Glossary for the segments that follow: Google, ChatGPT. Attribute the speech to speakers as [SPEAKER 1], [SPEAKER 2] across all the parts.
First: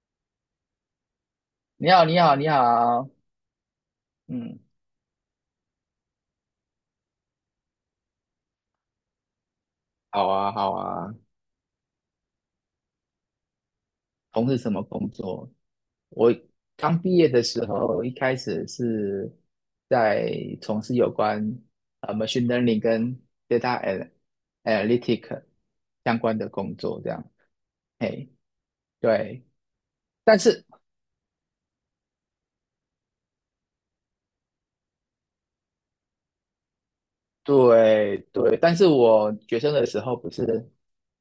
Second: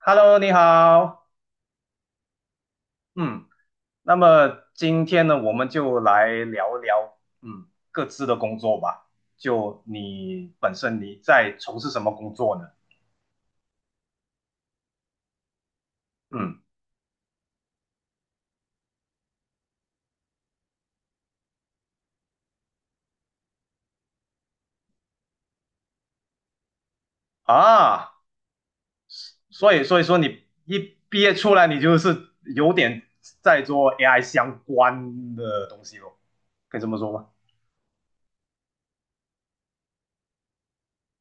[SPEAKER 1] Hello，你好。
[SPEAKER 2] 你好，你好，你好，
[SPEAKER 1] 嗯，那
[SPEAKER 2] 嗯，
[SPEAKER 1] 么今天呢，我们就来聊聊，各自的工作吧。就
[SPEAKER 2] 好
[SPEAKER 1] 你
[SPEAKER 2] 啊，好
[SPEAKER 1] 本身
[SPEAKER 2] 啊，
[SPEAKER 1] 你在从事什么工作呢？
[SPEAKER 2] 从事什么工作？我
[SPEAKER 1] 嗯，
[SPEAKER 2] 刚毕业的时候，一开始是在从事有关machine learning 跟 data analytic 相关的工作，这样。
[SPEAKER 1] 啊，
[SPEAKER 2] 嘿，对，
[SPEAKER 1] 所以说
[SPEAKER 2] 但
[SPEAKER 1] 你
[SPEAKER 2] 是
[SPEAKER 1] 一毕业出来，你就是有点在做 AI 相关的东西咯，可以这么说吗？
[SPEAKER 2] 对对，但是我学生的时候不是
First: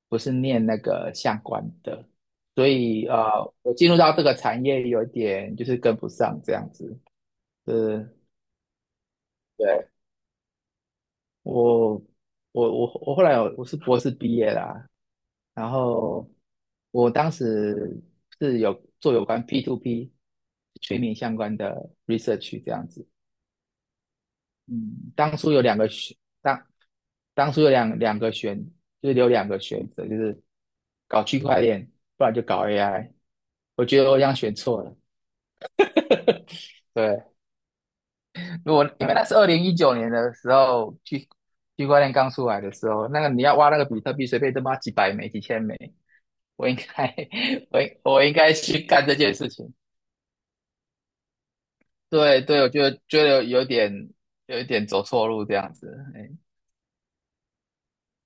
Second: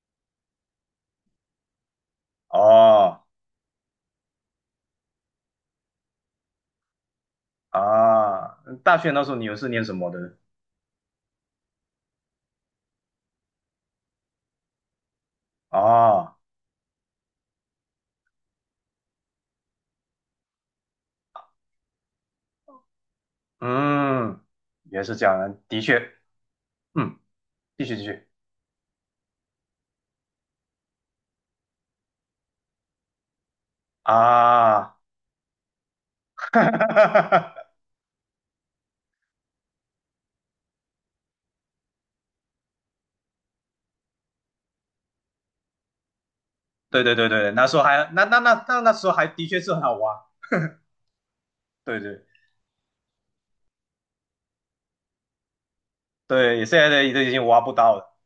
[SPEAKER 2] 不是念那个相关的，所以
[SPEAKER 1] 哦。
[SPEAKER 2] 我进入到这个产业有点就是跟不上这样子。对，
[SPEAKER 1] 啊，大学那时候你又是念
[SPEAKER 2] 对，
[SPEAKER 1] 什么的？
[SPEAKER 2] 我我我我后来有我是博士毕业啦，然后
[SPEAKER 1] 哦，
[SPEAKER 2] 我当时是有做有关 p to p 全民相关的 research 这样子。
[SPEAKER 1] 嗯，也
[SPEAKER 2] 嗯，
[SPEAKER 1] 是这
[SPEAKER 2] 当
[SPEAKER 1] 样
[SPEAKER 2] 初
[SPEAKER 1] 的，
[SPEAKER 2] 有两
[SPEAKER 1] 的
[SPEAKER 2] 个
[SPEAKER 1] 确。
[SPEAKER 2] 选，当
[SPEAKER 1] 嗯，
[SPEAKER 2] 当初有
[SPEAKER 1] 继续
[SPEAKER 2] 两
[SPEAKER 1] 继
[SPEAKER 2] 两
[SPEAKER 1] 续。
[SPEAKER 2] 个选，就是有两个选择，就是搞区块链，不然就搞 AI。我觉得我这样选错
[SPEAKER 1] 啊，
[SPEAKER 2] 了，对，如果因为那是2019年的时候，区块链刚出来的时候，那个你要挖那个比特币，随便都挖几百枚、几千枚。我应
[SPEAKER 1] 对对
[SPEAKER 2] 该，
[SPEAKER 1] 对对，那 时
[SPEAKER 2] 我
[SPEAKER 1] 候
[SPEAKER 2] 应
[SPEAKER 1] 还
[SPEAKER 2] 我
[SPEAKER 1] 那
[SPEAKER 2] 应
[SPEAKER 1] 那
[SPEAKER 2] 该
[SPEAKER 1] 那那
[SPEAKER 2] 去
[SPEAKER 1] 那
[SPEAKER 2] 干
[SPEAKER 1] 时候
[SPEAKER 2] 这
[SPEAKER 1] 还
[SPEAKER 2] 件
[SPEAKER 1] 的
[SPEAKER 2] 事
[SPEAKER 1] 确是
[SPEAKER 2] 情。
[SPEAKER 1] 很好挖。对对
[SPEAKER 2] 对对，我觉得有一点走错路这样子。哎，
[SPEAKER 1] 对，现在的都已经挖不到了，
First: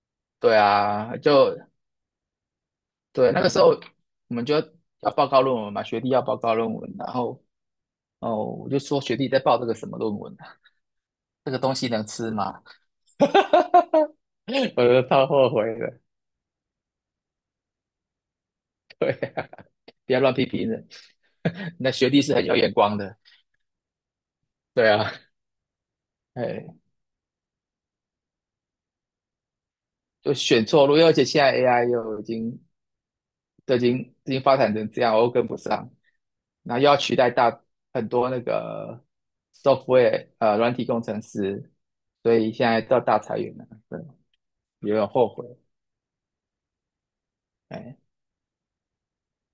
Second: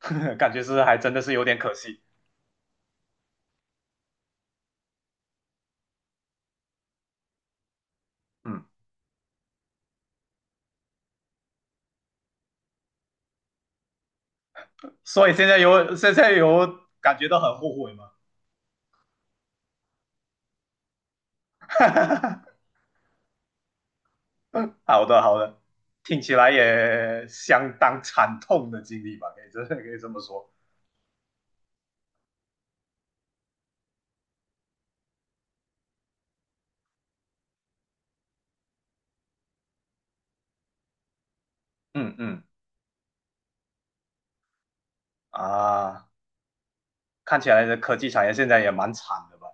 [SPEAKER 1] 感
[SPEAKER 2] 对
[SPEAKER 1] 觉是还真
[SPEAKER 2] 啊，
[SPEAKER 1] 的是有
[SPEAKER 2] 就
[SPEAKER 1] 点可惜。
[SPEAKER 2] 对那个时候我们就要报告论文嘛，学弟要报告论文，然后哦，
[SPEAKER 1] 嗯，
[SPEAKER 2] 我就说学弟在报这个什么论文啊？这个东西能吃吗？我都超
[SPEAKER 1] 所以现
[SPEAKER 2] 后
[SPEAKER 1] 在
[SPEAKER 2] 悔
[SPEAKER 1] 有
[SPEAKER 2] 的。
[SPEAKER 1] 现在有感觉到很后悔吗？
[SPEAKER 2] 对，不要乱批评人。那学弟是很有 眼光的，对
[SPEAKER 1] 好
[SPEAKER 2] 啊，
[SPEAKER 1] 的好的，听起来
[SPEAKER 2] 哎，
[SPEAKER 1] 也相当惨痛的经历吧，可以这么
[SPEAKER 2] 就
[SPEAKER 1] 说。
[SPEAKER 2] 选错路，而且现在 AI 又已经都已经已经发展成这样，我又跟不上，那又要取代很多那个 software 软体工程师，
[SPEAKER 1] 嗯
[SPEAKER 2] 所
[SPEAKER 1] 嗯
[SPEAKER 2] 以现在到大裁员了，对，有点后悔，
[SPEAKER 1] 啊，看起来的科
[SPEAKER 2] 哎，
[SPEAKER 1] 技产业现在也蛮惨的吧。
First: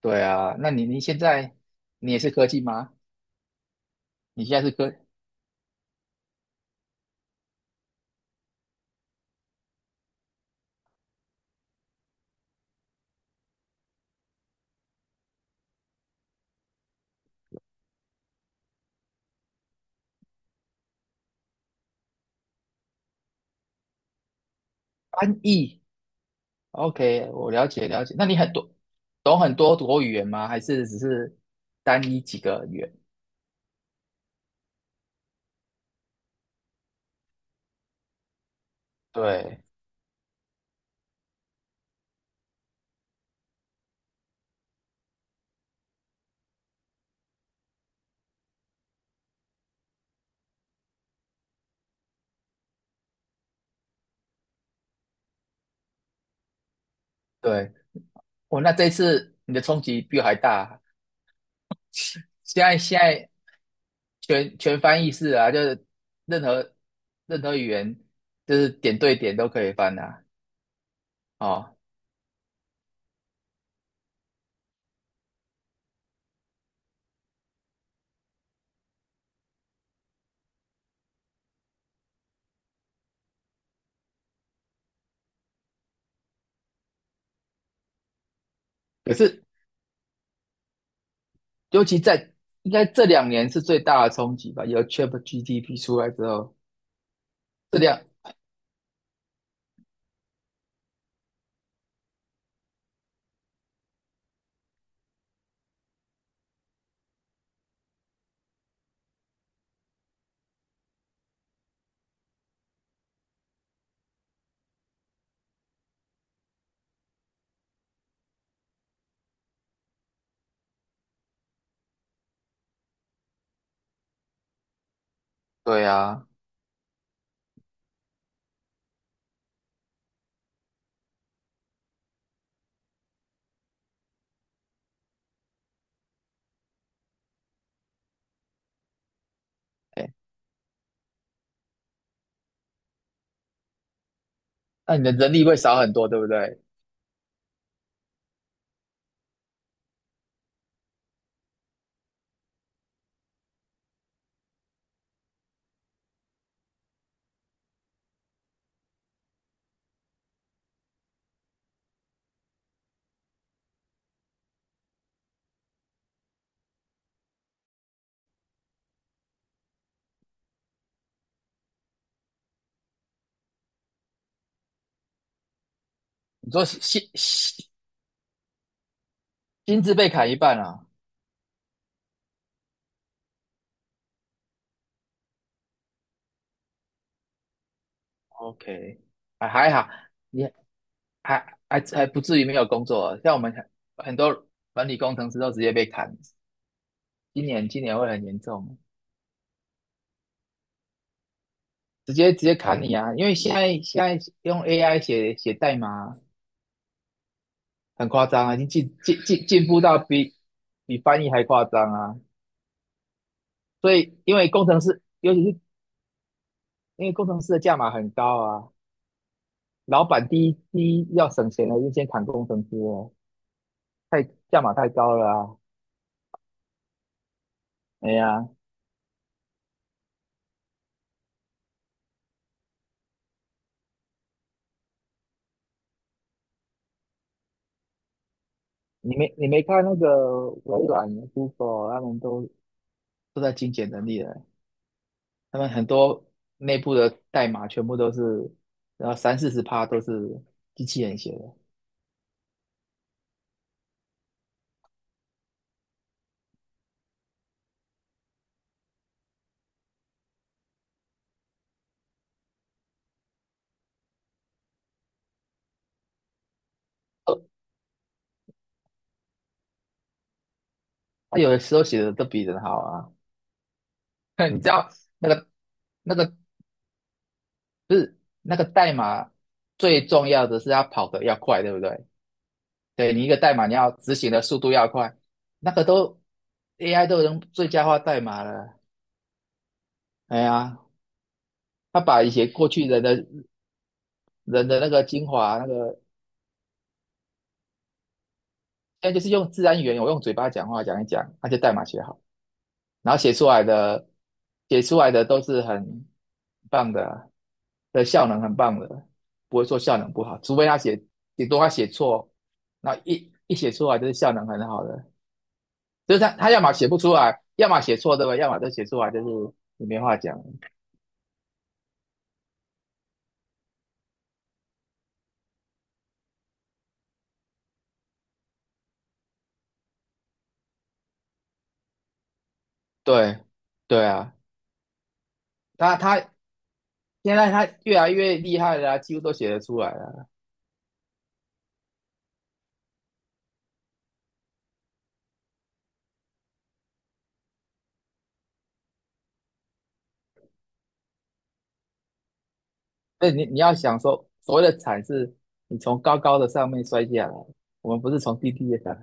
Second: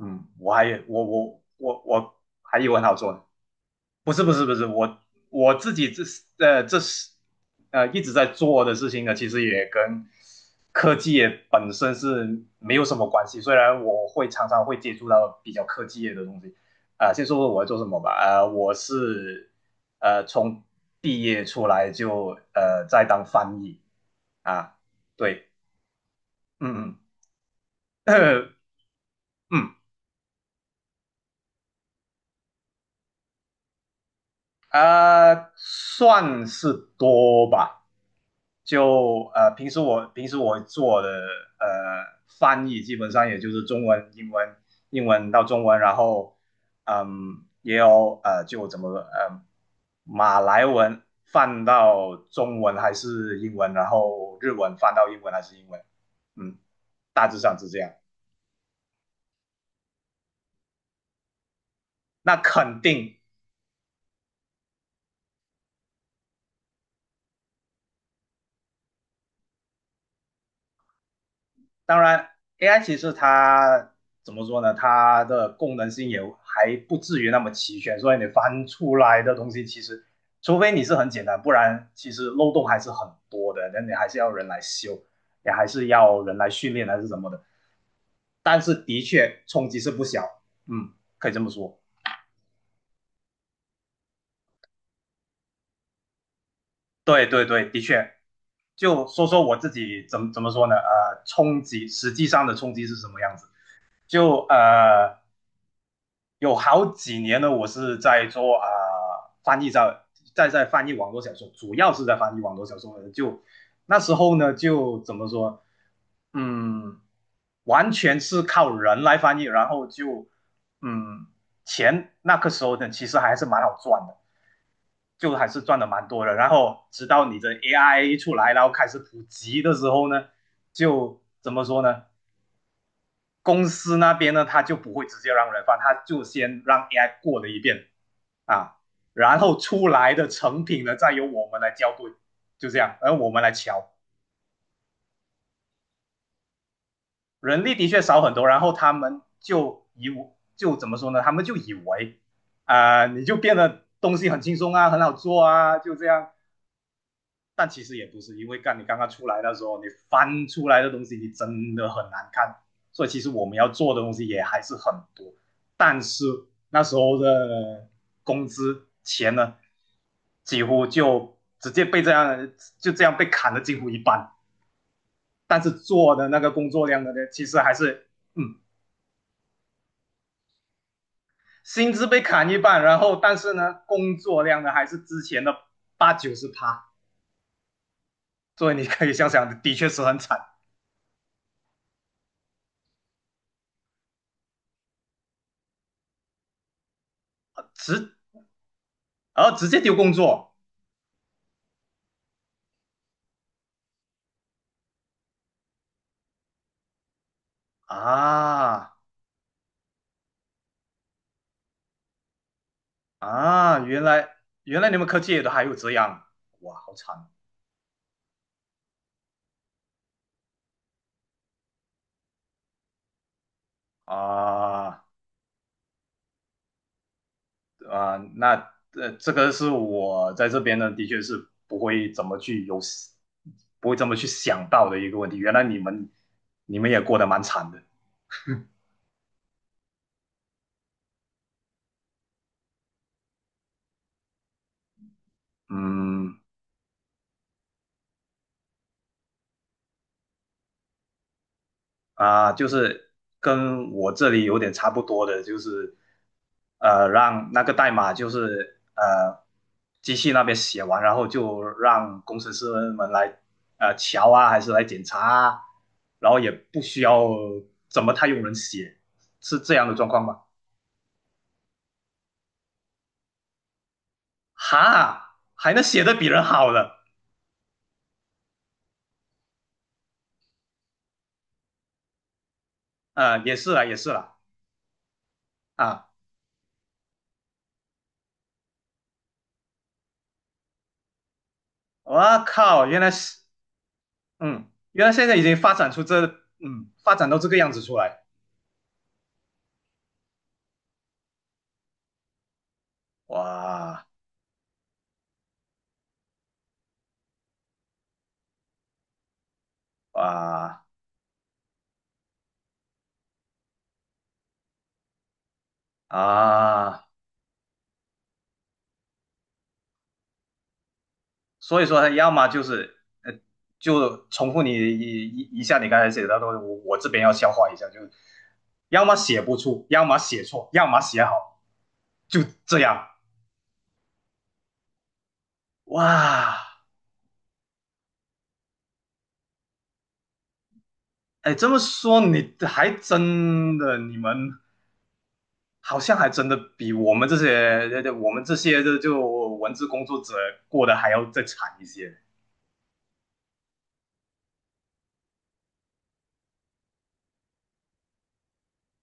[SPEAKER 2] 对
[SPEAKER 1] 我
[SPEAKER 2] 啊，那
[SPEAKER 1] 还
[SPEAKER 2] 你
[SPEAKER 1] 我
[SPEAKER 2] 现
[SPEAKER 1] 我
[SPEAKER 2] 在
[SPEAKER 1] 我
[SPEAKER 2] 你
[SPEAKER 1] 我
[SPEAKER 2] 也是科
[SPEAKER 1] 还
[SPEAKER 2] 技
[SPEAKER 1] 以为很
[SPEAKER 2] 吗？
[SPEAKER 1] 好做呢。不是不是
[SPEAKER 2] 你
[SPEAKER 1] 不
[SPEAKER 2] 现
[SPEAKER 1] 是，
[SPEAKER 2] 在是科
[SPEAKER 1] 我自己这是呃这是呃一直在做的事情呢，其实也跟科技业本身是没有什么关系。虽然我常常会接触到比较科技业的东西啊，先说说我在做什么吧。啊，我是从毕业出来就在当翻译啊。
[SPEAKER 2] 翻
[SPEAKER 1] 对，
[SPEAKER 2] 译
[SPEAKER 1] 嗯嗯
[SPEAKER 2] ？OK，我了解了解，那你很 多懂很
[SPEAKER 1] 嗯
[SPEAKER 2] 多多语言吗？还是只是单一几个语言？
[SPEAKER 1] 啊，算是多吧。就
[SPEAKER 2] 对，
[SPEAKER 1] 平时我做的翻译基本上也就是中文、英文到中文，然后也有就怎么马来文翻到中文还是英文，然后日文翻到英文还是英文，嗯，大致上是
[SPEAKER 2] 对，
[SPEAKER 1] 这样。
[SPEAKER 2] 哦，那这一次你的冲击比我还大。
[SPEAKER 1] 那
[SPEAKER 2] 现在
[SPEAKER 1] 肯
[SPEAKER 2] 现
[SPEAKER 1] 定。
[SPEAKER 2] 在全翻译式啊，就是任何任何语言，就是点对点都可以翻啊。哦，
[SPEAKER 1] 当然，AI 其实它怎么说呢？它的功能性也还不至于那么齐全，所以你翻出来的东西其实，除非你是很简单，不然其实漏洞还是很多的。那你还是要人来修，也还是要人来训练还是什么的。但是的
[SPEAKER 2] 可
[SPEAKER 1] 确
[SPEAKER 2] 是
[SPEAKER 1] 冲击是不小，嗯，可以这么说。
[SPEAKER 2] 尤其在应该这两年是最大的冲击吧？有 ChatGPT 出来之后，
[SPEAKER 1] 对对对，
[SPEAKER 2] 这
[SPEAKER 1] 的
[SPEAKER 2] 两
[SPEAKER 1] 确。就说说我自己怎么说呢？冲击实际上的冲击是什么样子？就有好几年呢，我是在做啊，翻译在翻译网络小说，主要是在翻译网络小说的。就那时候呢，就怎么说，嗯，完全是靠人来翻译，然后就嗯，钱那个时候呢，其实还是蛮好赚的，就还是赚
[SPEAKER 2] 对
[SPEAKER 1] 的蛮多
[SPEAKER 2] 啊，
[SPEAKER 1] 的。然后直到你的 AI 出来，然后开始普及的时候呢，就怎么说呢？公司那边呢，他就不会直接让人翻，他就先让 AI 过了一遍，啊，然后出
[SPEAKER 2] 哎，
[SPEAKER 1] 来的成品呢，再由我们来校对，就这样，而我们来瞧，
[SPEAKER 2] 那你的人力会少很多，对不对？
[SPEAKER 1] 人力的确少很多。然后他们就怎么说呢？他们就以为啊，你就变得东西很轻松啊，很好做啊，就这样。但其实也不是，因为干你刚刚出来的时候，你翻出来的东西你真的很难看，所以其实我们要做的东西也还是很多。但是那时候的工资钱呢，几乎就直接被这样就这样被砍了几乎一半，但是做的那个
[SPEAKER 2] 你说
[SPEAKER 1] 工作量的呢，其实
[SPEAKER 2] 心
[SPEAKER 1] 还是嗯，
[SPEAKER 2] 心资被砍一半啊
[SPEAKER 1] 薪资被砍一半。然后但是呢，工作量呢还是之前的八九十趴，所以你
[SPEAKER 2] ？OK，
[SPEAKER 1] 可以想
[SPEAKER 2] 还
[SPEAKER 1] 想，
[SPEAKER 2] 还
[SPEAKER 1] 的确
[SPEAKER 2] 好，
[SPEAKER 1] 是很惨，
[SPEAKER 2] 你还不至于没有工作啊，像我们很多管理工程师都直接被砍，今年
[SPEAKER 1] 直
[SPEAKER 2] 会很严重，
[SPEAKER 1] 而直接丢工作。
[SPEAKER 2] 直接砍你啊！因为现在用 AI 写代码很夸张啊，已经
[SPEAKER 1] 啊
[SPEAKER 2] 进步到比翻译还夸张啊！
[SPEAKER 1] 啊，
[SPEAKER 2] 所
[SPEAKER 1] 原
[SPEAKER 2] 以
[SPEAKER 1] 来
[SPEAKER 2] 因为工
[SPEAKER 1] 原
[SPEAKER 2] 程
[SPEAKER 1] 来你
[SPEAKER 2] 师，
[SPEAKER 1] 们科技
[SPEAKER 2] 尤
[SPEAKER 1] 也
[SPEAKER 2] 其
[SPEAKER 1] 都
[SPEAKER 2] 是
[SPEAKER 1] 还有这样，哇，好
[SPEAKER 2] 因为工
[SPEAKER 1] 惨
[SPEAKER 2] 程师的价码很高啊，老板第一要省钱的就先砍工程师哦，价码太
[SPEAKER 1] 啊
[SPEAKER 2] 高了啊！哎
[SPEAKER 1] 啊！
[SPEAKER 2] 呀，
[SPEAKER 1] 那这个是我在这边呢，的确是不会怎么去有，不会这么去想到的一个问题。原来你们也过得蛮惨的。
[SPEAKER 2] 你没看那个微软、Google 他们都在精简能力了。他们很多
[SPEAKER 1] 嗯，
[SPEAKER 2] 内部的代码全部都是，然后三四十趴都是机器人写的。
[SPEAKER 1] 啊，就是跟我这里有点差不多的，就是让那个代码就是机器那边写完，然后就让工程师们来瞧啊，还是来检查啊，然后也不需要
[SPEAKER 2] 哦，
[SPEAKER 1] 怎么太用人写，是这样的状况吗？
[SPEAKER 2] 他有的时候写的都比人好啊。你知道那
[SPEAKER 1] 哈，
[SPEAKER 2] 个
[SPEAKER 1] 还能写的
[SPEAKER 2] 那
[SPEAKER 1] 比
[SPEAKER 2] 个
[SPEAKER 1] 人好的。
[SPEAKER 2] 不是那个代码最重要的是要跑得要快，对不对？对，你一个代
[SPEAKER 1] 也
[SPEAKER 2] 码
[SPEAKER 1] 是
[SPEAKER 2] 你
[SPEAKER 1] 啦，
[SPEAKER 2] 要
[SPEAKER 1] 也是
[SPEAKER 2] 执行
[SPEAKER 1] 啦。
[SPEAKER 2] 的速度要快，那个
[SPEAKER 1] 啊，
[SPEAKER 2] 都 AI 都能最佳化代码了。哎呀，他把一
[SPEAKER 1] 我
[SPEAKER 2] 些过
[SPEAKER 1] 靠，
[SPEAKER 2] 去
[SPEAKER 1] 原
[SPEAKER 2] 人
[SPEAKER 1] 来
[SPEAKER 2] 的
[SPEAKER 1] 是，嗯，
[SPEAKER 2] 人的那个
[SPEAKER 1] 原来
[SPEAKER 2] 精
[SPEAKER 1] 现在已经
[SPEAKER 2] 华那
[SPEAKER 1] 发展
[SPEAKER 2] 个。
[SPEAKER 1] 出这，发展到这个样子出来。
[SPEAKER 2] 现在就是用自然语言，我用嘴巴讲话讲一讲，他就代码写好了。然后写出来
[SPEAKER 1] 哇。
[SPEAKER 2] 的写出来的都是很棒的啊，的效能很棒的，不会说效能不好，除非他
[SPEAKER 1] 啊
[SPEAKER 2] 写顶多他写错，那一写出来就是效能很好的，就是他要么写不
[SPEAKER 1] 啊，
[SPEAKER 2] 出来，要么写错对吧？要么就写出来就是你没话讲，
[SPEAKER 1] 所以说他要么就是呃，就重复你一下你刚才写的东西，我这边要消化一下，就是要么写不出，要么写错，要么写好，就这样。
[SPEAKER 2] 对对啊，他
[SPEAKER 1] 哇，
[SPEAKER 2] 现在他越来越厉害了啊几乎都写得出来了。
[SPEAKER 1] 哎，这么说你还真的，你们好像还真的比我们这些这这我们这些这就文字工作者过得还要再惨一些。
[SPEAKER 2] 对，你要想说，所谓的惨是，你从高高的上面摔下来，我们不是从低低的下来。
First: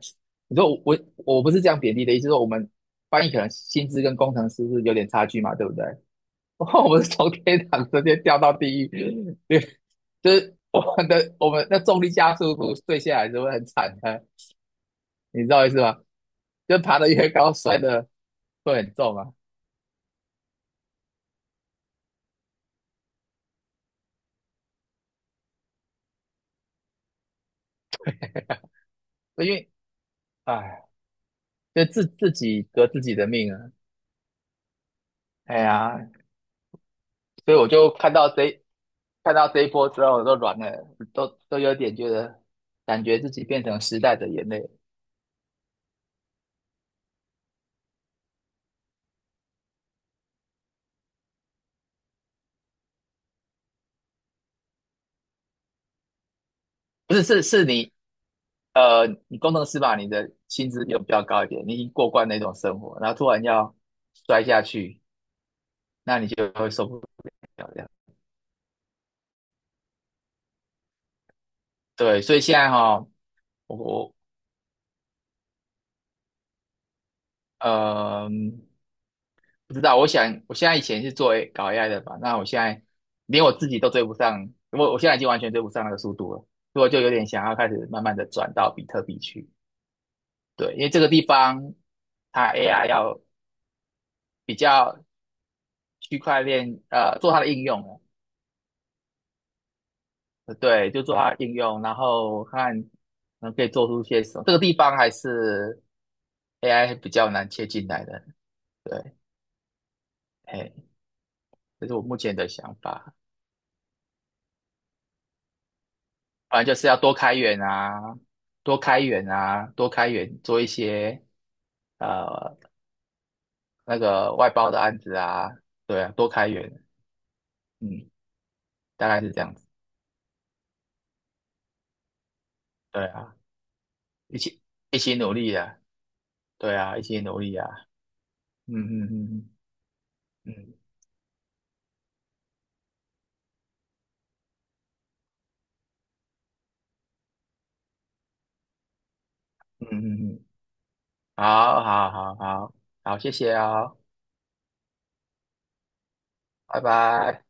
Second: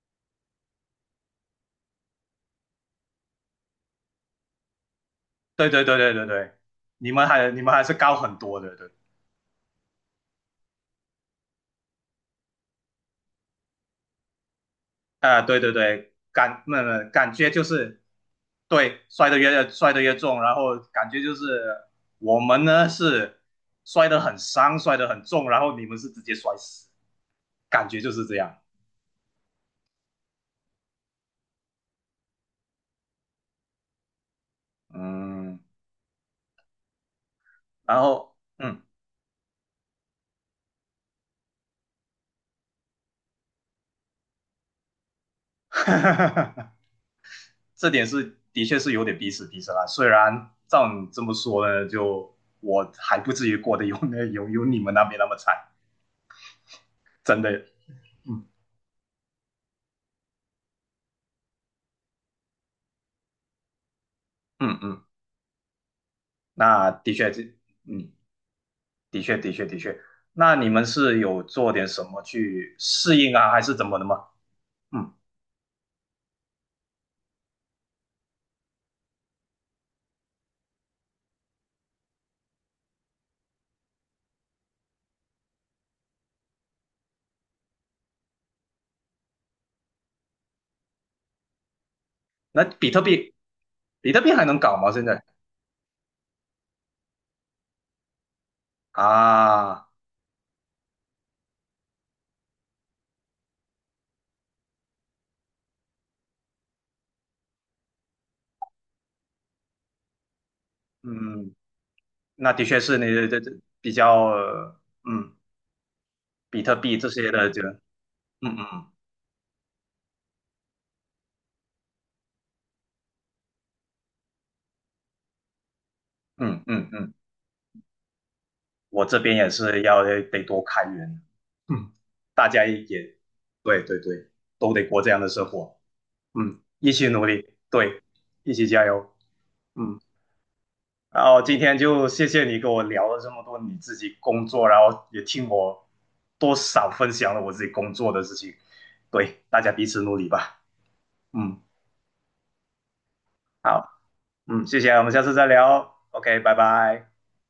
[SPEAKER 2] 你说我不是这样贬低的意思，说我们翻译可能薪资跟工程师是有点差距嘛，对
[SPEAKER 1] 对
[SPEAKER 2] 不
[SPEAKER 1] 对
[SPEAKER 2] 对？
[SPEAKER 1] 对对对对，
[SPEAKER 2] 我们是
[SPEAKER 1] 你们
[SPEAKER 2] 从
[SPEAKER 1] 还你
[SPEAKER 2] 天
[SPEAKER 1] 们还
[SPEAKER 2] 堂
[SPEAKER 1] 是
[SPEAKER 2] 直
[SPEAKER 1] 高
[SPEAKER 2] 接
[SPEAKER 1] 很
[SPEAKER 2] 掉到
[SPEAKER 1] 多的。
[SPEAKER 2] 地
[SPEAKER 1] 对
[SPEAKER 2] 狱，对，就是我们那重力加速度坠下来是会很惨的，
[SPEAKER 1] 啊，
[SPEAKER 2] 你知
[SPEAKER 1] 对
[SPEAKER 2] 道意
[SPEAKER 1] 对
[SPEAKER 2] 思吗？
[SPEAKER 1] 对，
[SPEAKER 2] 就爬得越
[SPEAKER 1] 感觉
[SPEAKER 2] 高，
[SPEAKER 1] 就
[SPEAKER 2] 摔
[SPEAKER 1] 是
[SPEAKER 2] 得会很
[SPEAKER 1] 对
[SPEAKER 2] 重
[SPEAKER 1] 摔
[SPEAKER 2] 啊，
[SPEAKER 1] 得越摔得越重，然后感觉就是我们呢是摔得很伤，摔得很重，然后你们是直接摔死，感觉就是这样。
[SPEAKER 2] 因为哎，就自己革自己的命啊，哎
[SPEAKER 1] 嗯，
[SPEAKER 2] 呀，所以我就
[SPEAKER 1] 然后
[SPEAKER 2] 看到这一波之后，我都软了，都有点觉得，感觉自己变成时代的眼泪。
[SPEAKER 1] 哈哈哈这点是的确是有点彼此彼此啦。虽然照你这么说呢，就我还不至于过得有你们那边那么惨，
[SPEAKER 2] 不是，
[SPEAKER 1] 真
[SPEAKER 2] 是
[SPEAKER 1] 的。
[SPEAKER 2] 是你，
[SPEAKER 1] 嗯
[SPEAKER 2] 你工程师吧，你的薪资有比较高一点，你已经过惯那种生活，然后突然要摔下
[SPEAKER 1] 嗯
[SPEAKER 2] 去，
[SPEAKER 1] 嗯，
[SPEAKER 2] 那你就会受
[SPEAKER 1] 那
[SPEAKER 2] 不
[SPEAKER 1] 的确这
[SPEAKER 2] 了这样。
[SPEAKER 1] 嗯。的确，的确，的确。那你们是有做点什么
[SPEAKER 2] 对，所以现在
[SPEAKER 1] 去
[SPEAKER 2] 哈、
[SPEAKER 1] 适应啊，还是
[SPEAKER 2] 我
[SPEAKER 1] 怎么的
[SPEAKER 2] 我
[SPEAKER 1] 吗？嗯，
[SPEAKER 2] 呃，不知道，我想我现在以前是搞 AI 的吧，那我现在连我自己都追不上，我现在已经完全追不上那个速度了，所以我就有点想要开始慢慢的转到比特币去。对，因为这个地方它
[SPEAKER 1] 那
[SPEAKER 2] AI
[SPEAKER 1] 比特
[SPEAKER 2] 要
[SPEAKER 1] 币，比特币还
[SPEAKER 2] 比
[SPEAKER 1] 能搞吗？
[SPEAKER 2] 较
[SPEAKER 1] 现在
[SPEAKER 2] 区块链做它的应用哦，
[SPEAKER 1] 啊，
[SPEAKER 2] 对，就做它的应用，然后看可以做出些什么。这个地方还是 AI 比较难切进来的，对，哎，
[SPEAKER 1] 嗯，
[SPEAKER 2] 这是我目前的
[SPEAKER 1] 那的
[SPEAKER 2] 想
[SPEAKER 1] 确是你
[SPEAKER 2] 法。
[SPEAKER 1] 这比较，比
[SPEAKER 2] 反正
[SPEAKER 1] 特
[SPEAKER 2] 就是
[SPEAKER 1] 币
[SPEAKER 2] 要
[SPEAKER 1] 这
[SPEAKER 2] 多
[SPEAKER 1] 些
[SPEAKER 2] 开
[SPEAKER 1] 的就，
[SPEAKER 2] 源啊，
[SPEAKER 1] 嗯
[SPEAKER 2] 多
[SPEAKER 1] 嗯
[SPEAKER 2] 开源啊，多开源，做一些呃那个外包的案子啊，对啊，多开
[SPEAKER 1] 嗯
[SPEAKER 2] 源，
[SPEAKER 1] 嗯嗯，
[SPEAKER 2] 嗯，
[SPEAKER 1] 我
[SPEAKER 2] 大
[SPEAKER 1] 这
[SPEAKER 2] 概是
[SPEAKER 1] 边
[SPEAKER 2] 这
[SPEAKER 1] 也
[SPEAKER 2] 样子，
[SPEAKER 1] 是要得多开源。嗯，大家也，
[SPEAKER 2] 对啊，
[SPEAKER 1] 对对对，
[SPEAKER 2] 一起
[SPEAKER 1] 都得
[SPEAKER 2] 一
[SPEAKER 1] 过这
[SPEAKER 2] 起
[SPEAKER 1] 样的
[SPEAKER 2] 努
[SPEAKER 1] 生
[SPEAKER 2] 力啊。
[SPEAKER 1] 活。嗯，
[SPEAKER 2] 对
[SPEAKER 1] 一
[SPEAKER 2] 啊，一
[SPEAKER 1] 起
[SPEAKER 2] 起
[SPEAKER 1] 努
[SPEAKER 2] 努
[SPEAKER 1] 力，
[SPEAKER 2] 力啊，
[SPEAKER 1] 对，一起
[SPEAKER 2] 嗯
[SPEAKER 1] 加油，
[SPEAKER 2] 嗯
[SPEAKER 1] 嗯。
[SPEAKER 2] 嗯嗯
[SPEAKER 1] 然后今天就谢谢你跟我聊了这么多你自己工作，然后也听我多少分享了我自己工作的事情。对，大家彼
[SPEAKER 2] 嗯
[SPEAKER 1] 此
[SPEAKER 2] 嗯
[SPEAKER 1] 努力
[SPEAKER 2] 嗯嗯，
[SPEAKER 1] 吧。嗯，
[SPEAKER 2] 好好好好好，谢谢啊
[SPEAKER 1] 好，
[SPEAKER 2] 哦，
[SPEAKER 1] 嗯，谢谢，我们下次再聊哦。OK，拜
[SPEAKER 2] 拜
[SPEAKER 1] 拜。
[SPEAKER 2] 拜。